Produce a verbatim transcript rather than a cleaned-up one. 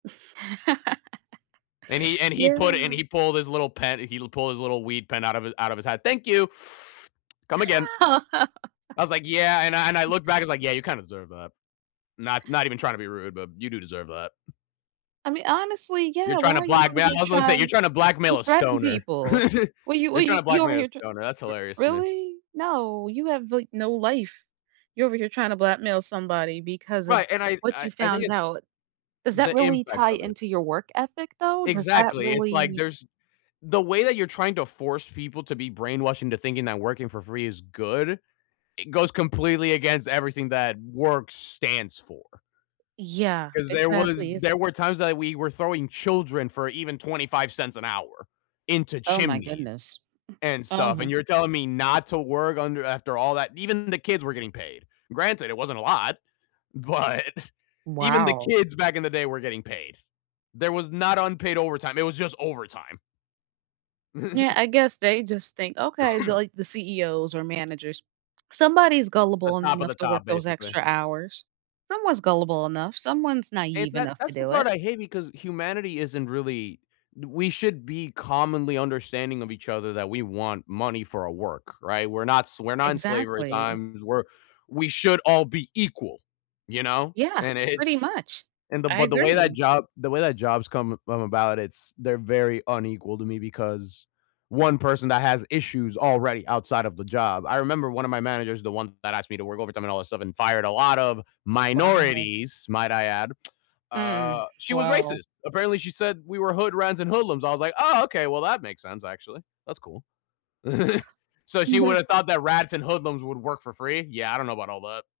And he and he Yeah. put and he pulled his little pen he pulled his little weed pen out of out of his hat, "Thank you, come again." I was like, "Yeah," and I and I looked back, was like, "Yeah, you kinda deserve that. Not not even trying to be rude, but you do deserve that." I mean, honestly, You're yeah, why trying to are you over blackmail here I was gonna say, you're trying trying to to blackmail a threaten stoner. people? Well, you You're trying to you over blackmail a here, tr stoner, that's r hilarious to me. really? No, you have, like, no life. You're over here trying to blackmail somebody because of Right, and I what I you I think found it's out. Does that the really impact tie of it. into your work ethic though? Does that Exactly, it's, like, really there's the way that you're trying to force people to be brainwashed into thinking that working for free is good, it goes completely against everything that work stands for. Yeah. 'Cause there was Exactly, it's there were times that we were throwing children for even twenty-five cents an hour into Oh my chimneys goodness. and Oh stuff, my and go you're telling me not to work under after all that. Even the kids were getting paid. Granted, it wasn't a lot, but even the Wow. kids back in the day were getting paid. There was not unpaid overtime, it was just overtime. Yeah, I guess they just think, okay, the like, the CEOs or managers, somebody's The gullible top of the enough to work top, those basically. extra hours. Someone's gullible enough, someone's And naive that enough to that's the do part it. I hate because humanity isn't really we should be commonly understanding of each other that we want money for our work, right? We're not s we're not in slavery Exactly. times. We're we should all be equal, you know? Yeah, And pretty it's much. and the I but the way that agree. job the way that jobs come come about, it's they're very unequal to me because one person that has issues already outside of the job. I remember one of my managers, the one that asked me to work overtime and all that stuff and fired a lot of Wow. minorities, might I add, uh, Mm, she was wow. racist. Apparently, she said we were hood rats and hoodlums. I was like, "Oh, okay, well, that makes sense, actually. That's cool." So she would have No. thought that rats and hoodlums would work for free? Yeah, I don't know about all that.